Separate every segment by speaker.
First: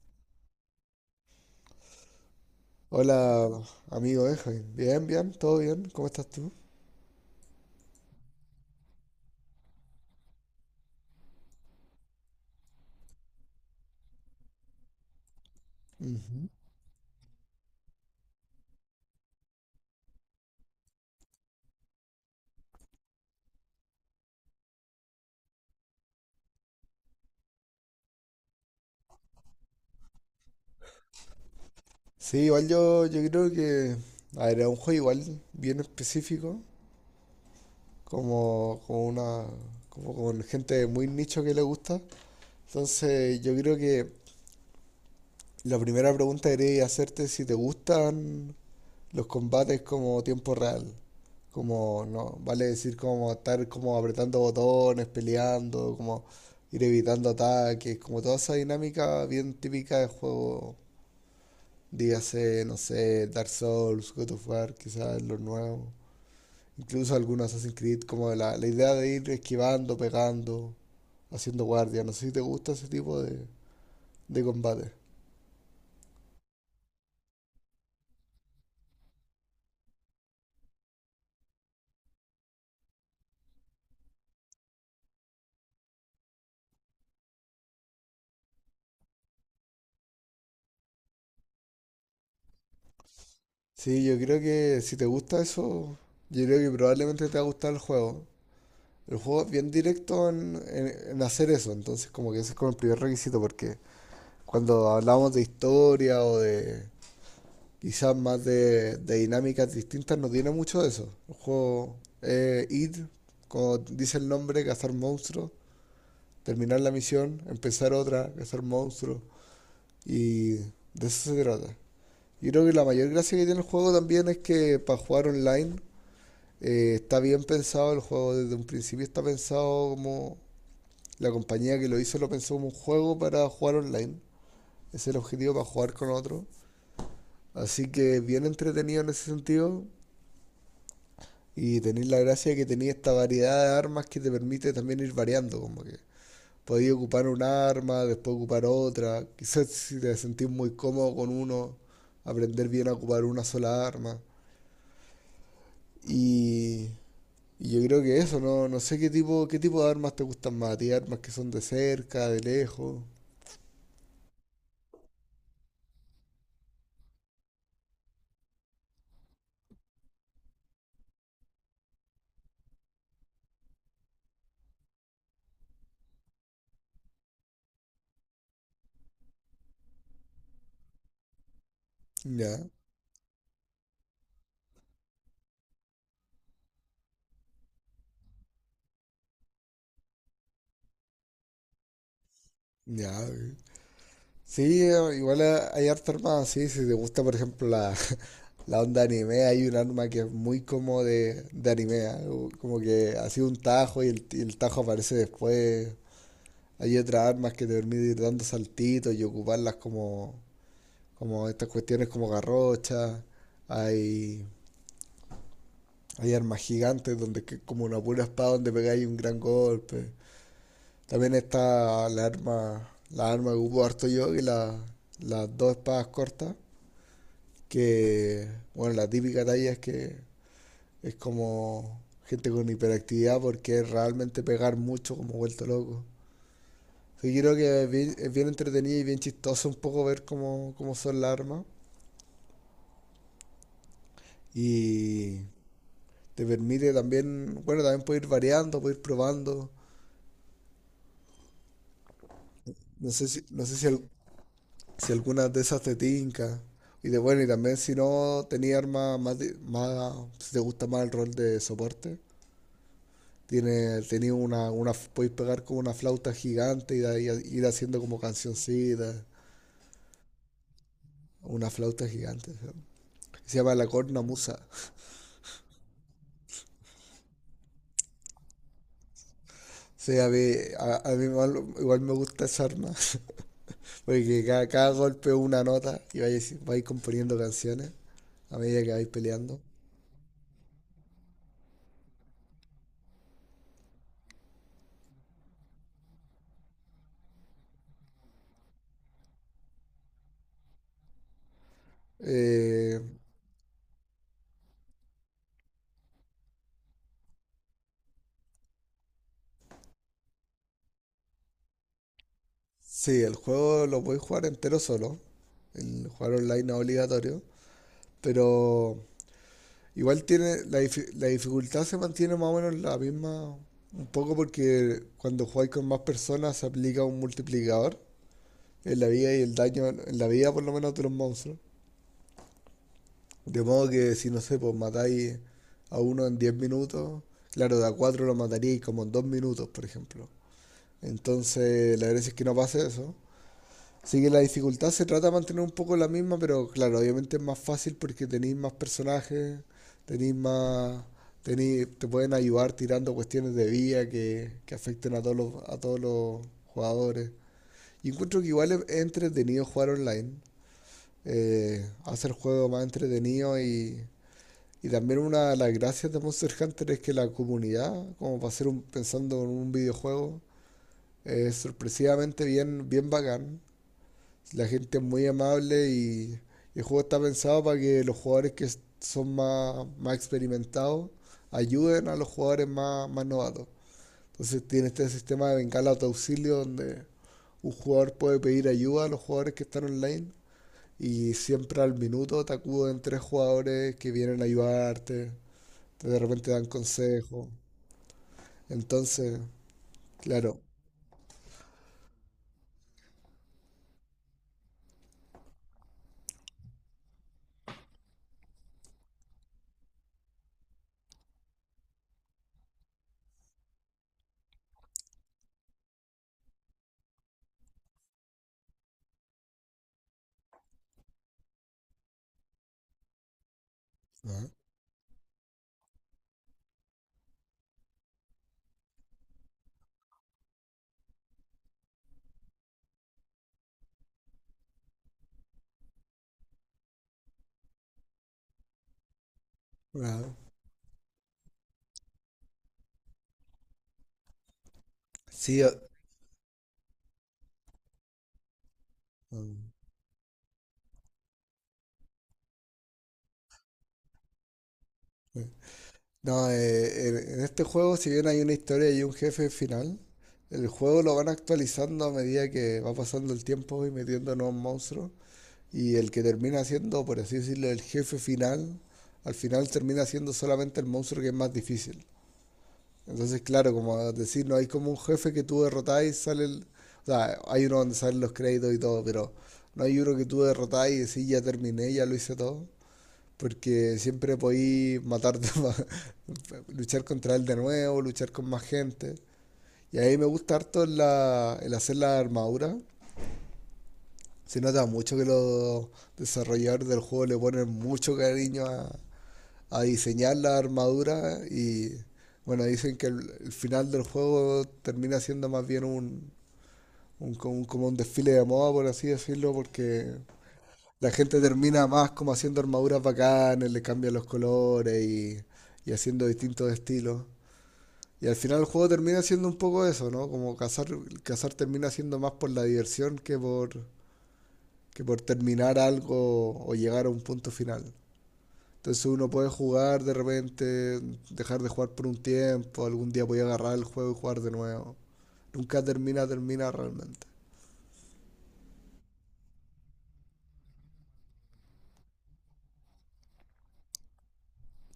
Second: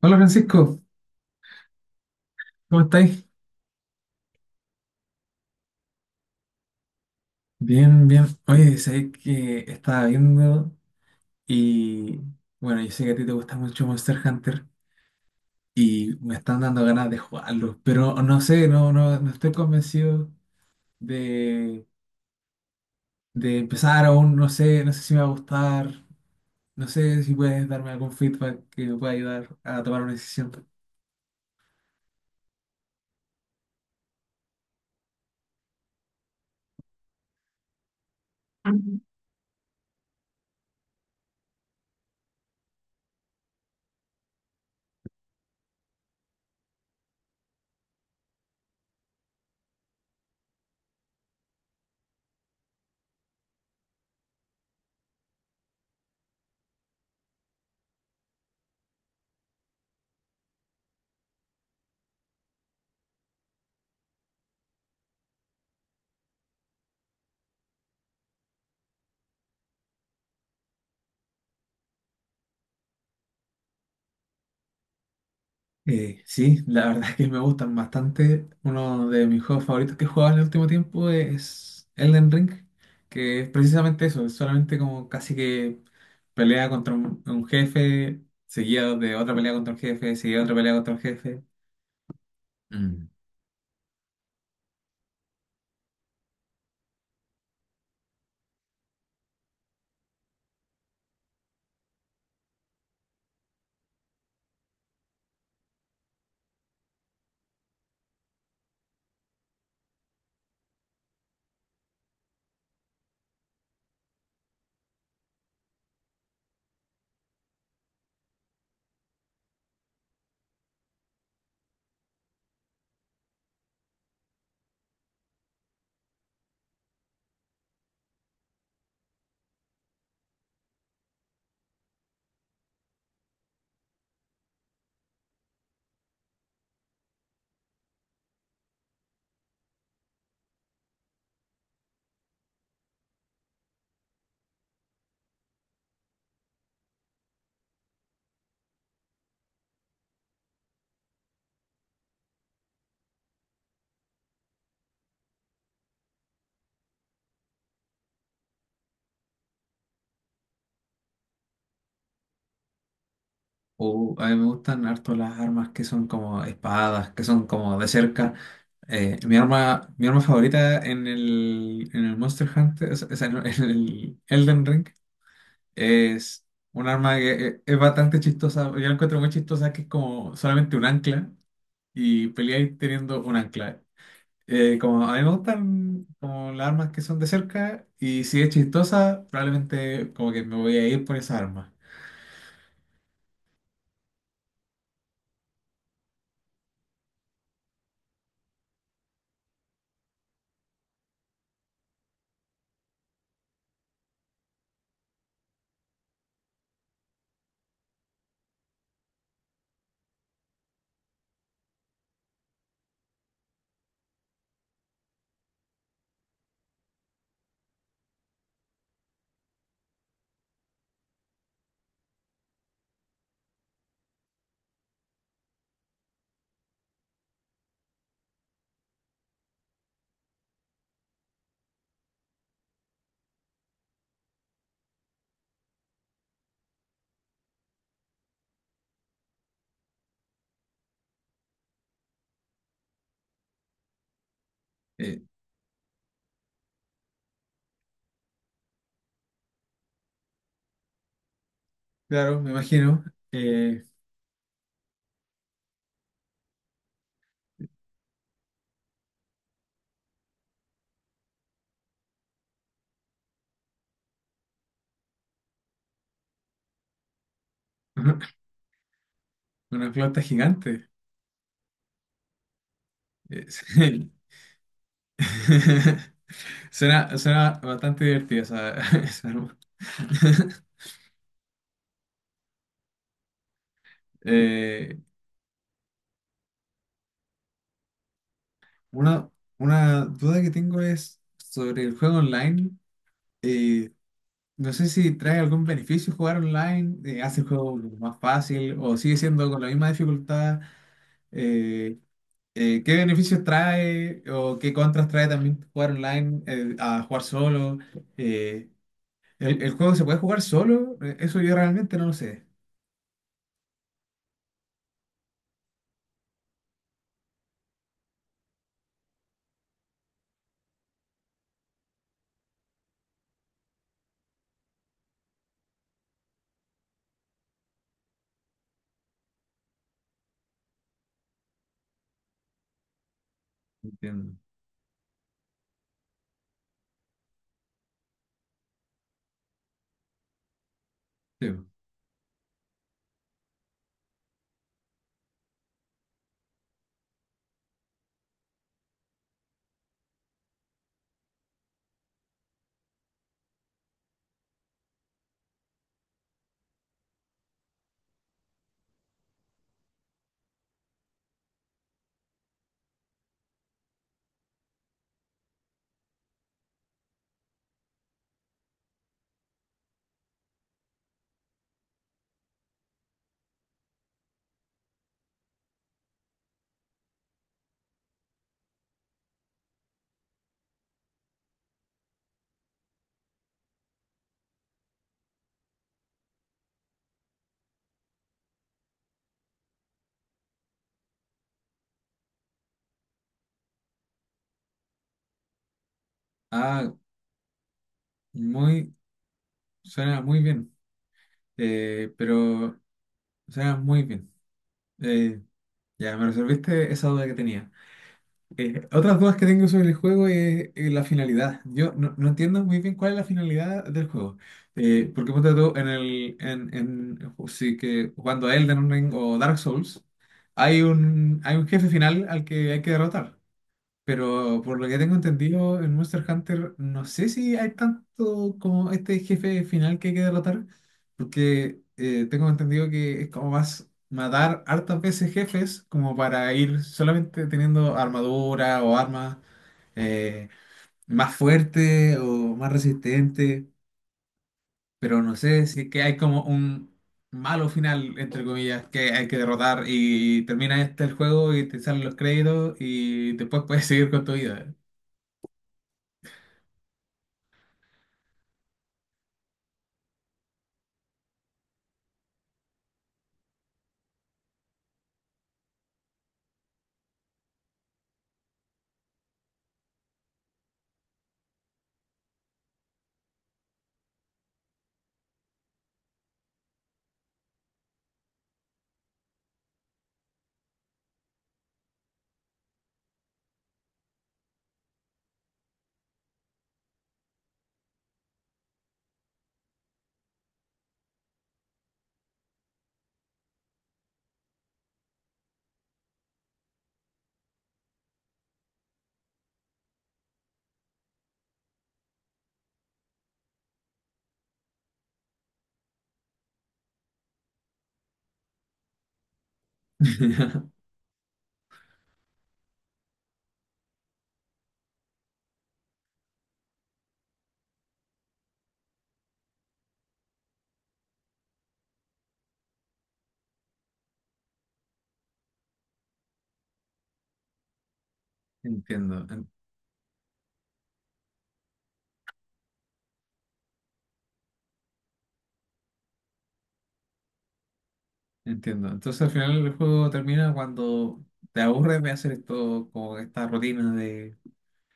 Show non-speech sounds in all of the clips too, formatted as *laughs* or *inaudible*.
Speaker 1: Hola, Francisco, ¿cómo estáis?
Speaker 2: Hola, amigo Benjamín. Bien, bien, todo bien. ¿Cómo estás tú?
Speaker 1: Bien, bien. Oye, sé que estaba viendo y bueno, yo sé que a ti te gusta mucho Monster Hunter y me
Speaker 2: Ujú.
Speaker 1: están dando ganas de jugarlo, pero no sé, no, no, no estoy convencido de, de empezar aún, no sé, no sé si me va a gustar, no sé si puedes darme algún feedback que me pueda ayudar a tomar una decisión.
Speaker 2: Sí, igual yo creo que... A ver, es un juego igual bien específico, como una... como con gente muy nicho que le gusta. Entonces, yo creo que la primera pregunta que quería hacerte es si te gustan los combates como tiempo real. Como, no, vale decir como estar como apretando botones, peleando, como ir evitando ataques, como toda esa dinámica bien típica de juego. Dígase, no sé, Dark Souls, God of War, quizás lo nuevo. Incluso algunos Assassin's Creed, como la idea de ir esquivando, pegando, haciendo guardia. No sé si te gusta ese tipo de combate.
Speaker 1: Sí, la verdad es que me gustan bastante. Uno de mis juegos favoritos que he jugado en el último tiempo es Elden Ring, que es precisamente eso, es solamente como casi que pelea contra un jefe, seguido de otra pelea contra un jefe, seguida de otra pelea contra un jefe. Mm.
Speaker 2: Sí, yo creo que si te gusta eso, yo creo que probablemente te va a gustar el juego. El juego es bien directo en hacer eso, entonces como que ese es como el primer requisito, porque cuando hablamos de historia o de, quizás más de dinámicas distintas, no tiene mucho de eso. El juego ir, como dice el nombre, cazar monstruos, terminar la misión, empezar otra, cazar monstruos, y de eso se trata. Yo creo que la mayor gracia que tiene el juego también es que para jugar online está bien pensado, el juego desde un principio está pensado como la compañía que lo hizo lo pensó como un juego para jugar online. Ese es el objetivo para jugar con otro. Así que bien entretenido en ese sentido. Y tenéis la gracia de que tenéis esta variedad de armas que te permite también ir variando, como que podéis ocupar un arma, después ocupar otra. *laughs* Quizás si te sentís muy cómodo con uno, aprender bien a ocupar una sola arma. Y, y yo creo que eso, no, no sé qué tipo de armas te gustan más, a armas que son de cerca, de lejos.
Speaker 1: O a mí me gustan harto las armas que son como espadas, que son como de cerca. Mi arma, mi arma favorita en el Monster Hunter, o sea, en el Elden Ring es un arma que es bastante chistosa. Yo la encuentro muy chistosa, que es como solamente un ancla y
Speaker 2: Ya,
Speaker 1: peleáis teniendo un ancla. Como a mí me gustan como las armas que son de cerca y si es chistosa, probablemente como que me voy a ir por esa arma.
Speaker 2: ya. Ok. Sí, igual hay harta armada, sí, si te gusta por ejemplo la onda anime, hay un arma que es muy como de anime, algo como que ha sido un tajo y y el tajo aparece después. Hay otras armas que te permiten ir dando saltitos y ocuparlas como estas cuestiones como garrochas. Hay, hay armas gigantes donde como una pura espada donde pegáis un gran golpe. También está la arma que ocupo harto yo, las dos espadas cortas, que bueno, la típica talla es como gente con hiperactividad porque es realmente pegar mucho como vuelto loco. Así que creo que es bien entretenido y bien chistoso un poco ver cómo son las armas.
Speaker 1: Eh,
Speaker 2: Y te permite también, bueno, también puedes ir variando, puedes ir probando.
Speaker 1: claro, me imagino.
Speaker 2: No sé si, no sé
Speaker 1: eh,
Speaker 2: si, al- si algunas de esas te tinca. Y de bueno, y también si no tenía armas más, más, si te gusta más el rol de soporte, tenía una, podéis pegar como una flauta gigante y de ahí ir haciendo como
Speaker 1: *laughs*
Speaker 2: cancioncitas.
Speaker 1: una flauta gigante.
Speaker 2: Una flauta gigante. Se
Speaker 1: *laughs*
Speaker 2: llama la
Speaker 1: Sí.
Speaker 2: cornamusa.
Speaker 1: *laughs* Suena, suena bastante divertida esa, *laughs* esa arma.
Speaker 2: O sea, a mí,
Speaker 1: *laughs*
Speaker 2: a mí igual, igual me gusta esa arma. *laughs* Porque cada
Speaker 1: Eh,
Speaker 2: golpe es una nota y vais componiendo canciones a medida que vais
Speaker 1: Una,
Speaker 2: peleando.
Speaker 1: una duda que tengo es sobre el juego online. Eh, no sé si trae algún beneficio jugar online, hace el juego más fácil o sigue siendo con la misma dificultad. Eh, ¿Qué
Speaker 2: Eh,
Speaker 1: beneficios trae o qué contras trae también jugar online a jugar solo? Eh, ¿El, el juego se puede jugar solo? Eso yo realmente no lo sé.
Speaker 2: sí, el juego lo podéis jugar entero solo. El jugar online no es obligatorio. Pero igual tiene. La dificultad se mantiene más o menos la misma. Un poco porque cuando jugáis con más personas se aplica un multiplicador en la vida y el daño, en la vida por lo menos de los monstruos. De modo que si
Speaker 1: Entiendo.
Speaker 2: no sé, pues matáis a uno en 10 minutos, claro, de a 4 lo mataríais como en 2 minutos, por ejemplo.
Speaker 1: Sí.
Speaker 2: Entonces, la gracia es que no pase eso. Así que la dificultad se trata de mantener un poco la misma, pero claro, obviamente es más fácil porque tenéis más personajes, tenéis más, te pueden ayudar tirando cuestiones de vida que afecten a todos los jugadores. Y encuentro que igual es entretenido jugar online. Hace el juego más entretenido y también una de las gracias de Monster Hunter es que la comunidad, como para ser un, pensando en un videojuego, es sorpresivamente bien, bien bacán. La gente es muy amable y el juego está pensado para que los jugadores que son más experimentados ayuden a los jugadores más novatos. Entonces tiene este sistema de bengala de auxilio donde un jugador puede pedir ayuda a los jugadores que están online y siempre al minuto te acuden tres jugadores que vienen a ayudarte, te de repente dan
Speaker 1: Ah,
Speaker 2: consejo.
Speaker 1: muy,
Speaker 2: Entonces,
Speaker 1: suena muy
Speaker 2: claro.
Speaker 1: bien. Pero suena muy bien. Eh, Ya, me resolviste esa duda que tenía. Otras dudas que tengo sobre el juego es la finalidad. Yo no, no entiendo muy bien cuál es la finalidad del juego. Porque ponte tú en el, en, sí que jugando a Elden Ring o Dark Souls, hay un jefe final al que hay que derrotar.
Speaker 2: Ah,
Speaker 1: Pero por lo que tengo entendido, en Monster Hunter no sé si hay tanto como este jefe final que hay que derrotar, porque tengo entendido que es como más matar hartas veces jefes como para ir solamente teniendo armadura o armas
Speaker 2: ah,
Speaker 1: eh, más fuerte o más resistente, pero no
Speaker 2: sí,
Speaker 1: sé
Speaker 2: ah,
Speaker 1: si es que hay como un malo final, entre comillas, que hay que derrotar
Speaker 2: ah,
Speaker 1: y termina este el juego y te salen los créditos y después puedes seguir con tu vida.
Speaker 2: eh. No, en este juego, si bien hay una historia y un jefe final, el juego lo van actualizando a medida que va pasando el tiempo y metiendo nuevos monstruos. Y el que termina siendo, por así decirlo, el jefe final, al final termina siendo solamente el monstruo que es más difícil. Entonces, claro, como decir, no hay como un jefe que tú derrotás y sale el... O sea, hay uno donde salen los créditos y todo, pero no hay uno que tú derrotás y decís, ya terminé, ya lo hice todo. Porque siempre podí matarte, *laughs* luchar contra él de nuevo, luchar con más gente. Y ahí me gusta harto el hacer la armadura. Se nota mucho que los desarrolladores del juego le ponen mucho cariño a diseñar la armadura y bueno, dicen que el final del juego termina siendo más bien un, como un desfile de moda, por así decirlo, porque
Speaker 1: *laughs*
Speaker 2: la gente termina más como haciendo armaduras bacanas, le cambian los colores y haciendo distintos estilos. Y al final el juego termina siendo un poco eso, ¿no? Como cazar termina siendo más por la diversión que que por terminar algo o llegar a un punto final. Entonces
Speaker 1: Entiendo,
Speaker 2: uno
Speaker 1: en-
Speaker 2: puede jugar de repente, dejar de jugar por un tiempo, algún día voy a agarrar el juego y jugar de nuevo. Nunca termina, termina realmente.
Speaker 1: Entiendo. Entonces al final el juego termina cuando te aburres de hacer esto, como esta rutina de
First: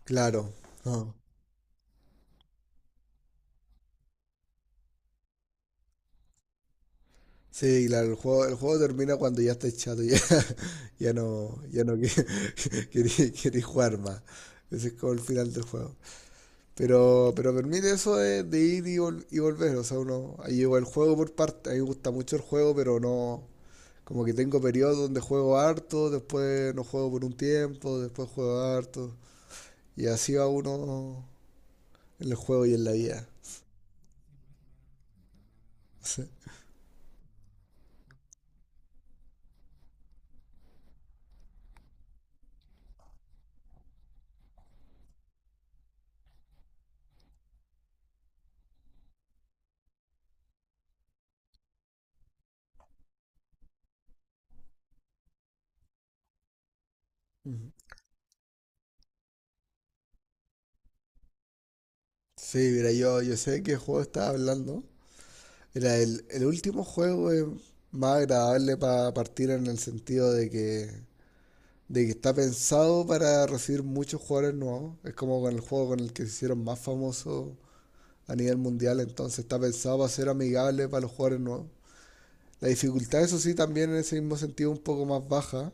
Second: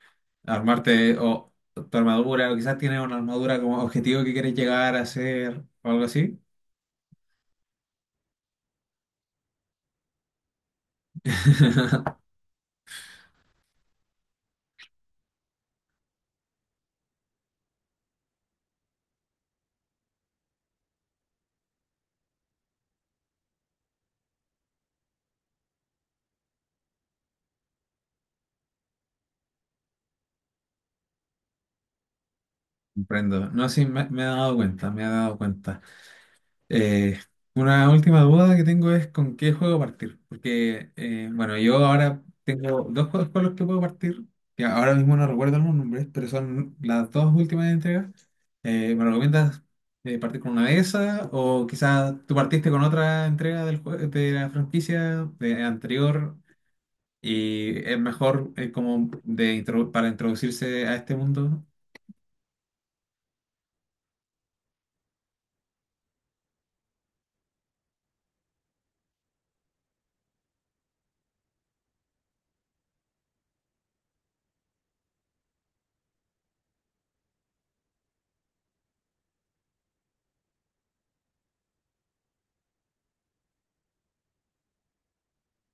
Speaker 2: Claro, no.
Speaker 1: armarte o tu armadura, o quizás tienes una armadura como objetivo que quieres llegar a hacer o algo así.
Speaker 2: Sí, claro, el juego termina cuando ya estás chato, ya, *laughs* ya no, ya no
Speaker 1: *laughs*
Speaker 2: queréis *laughs* jugar más. Ese es como el final del juego. Pero permite eso de ir y, y volver. O sea, uno ahí lleva el juego por parte. A mí me gusta mucho el juego, pero no, como que tengo periodos donde juego harto, después no juego por un tiempo, después juego harto. Y así va uno en el juego y en la vida.
Speaker 1: Comprendo. No, sí, me he dado cuenta, me he dado cuenta.
Speaker 2: Sí,
Speaker 1: Eh, una última duda que tengo es con qué juego partir. Porque, bueno, yo ahora tengo dos juegos con los que puedo partir, que ahora mismo no recuerdo los nombres, pero son las dos últimas entregas. Me recomiendas partir con una de esas? O quizás tú partiste con otra entrega del de la franquicia de anterior
Speaker 2: ujú.
Speaker 1: y es mejor como de para introducirse a este mundo.
Speaker 2: Sí, mira, yo sé de qué juego estaba hablando. Era el último juego es más agradable para partir en el sentido de que, está pensado para recibir muchos jugadores nuevos. Es como con el juego con el que se hicieron más famosos a nivel mundial, entonces está pensado para ser amigable para los jugadores nuevos. La dificultad, eso sí, también en ese mismo sentido un poco más baja.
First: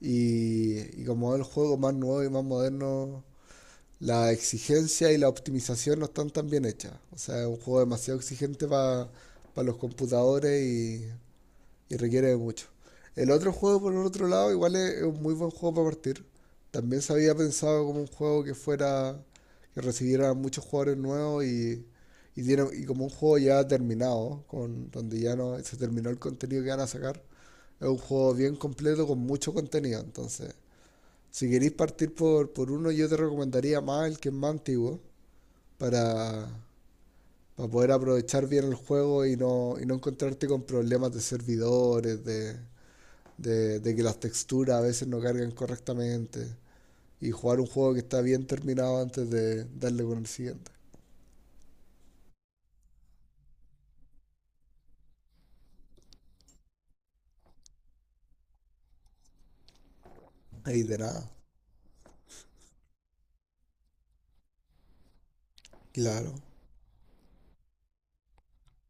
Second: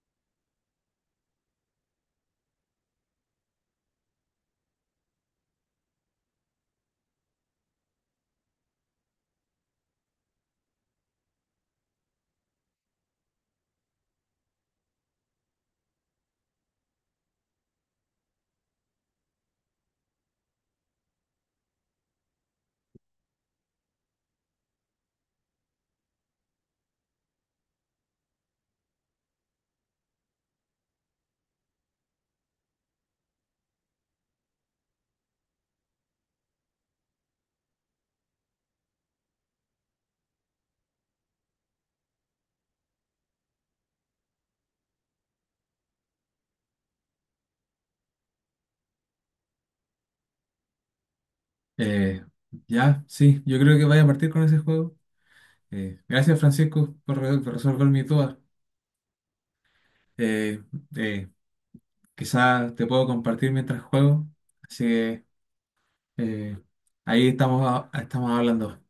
Speaker 2: Y como es el juego más nuevo y más moderno, la exigencia y la optimización no están tan bien hechas. O sea, es un juego demasiado exigente para los computadores y requiere de mucho. El otro juego, por el otro lado, igual es un muy buen juego para partir. También se había pensado como un juego que recibiera muchos jugadores nuevos y, y como un juego ya terminado, con, donde ya no se terminó el contenido que van a sacar. Es un juego bien completo con mucho contenido. Entonces, si queréis partir por uno, yo te recomendaría más el que es más antiguo para, para poder aprovechar bien el juego y y no encontrarte con problemas de servidores, de que las texturas a veces no cargan correctamente y jugar un juego que está bien terminado antes de darle con el siguiente.
Speaker 1: Eh, ya, sí, yo creo que vaya a partir con ese juego. Gracias, Francisco, por, por resolver mis dudas. Eh,
Speaker 2: Ahí de
Speaker 1: eh,
Speaker 2: nada.
Speaker 1: Quizás te puedo compartir mientras juego. Así que
Speaker 2: Claro.
Speaker 1: eh, ahí estamos, estamos hablando.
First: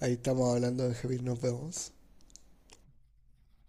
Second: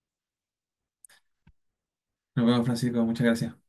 Speaker 2: Ahí estamos hablando, Benjamín. Nos vemos.
Speaker 1: Nos vemos, Francisco. Muchas gracias.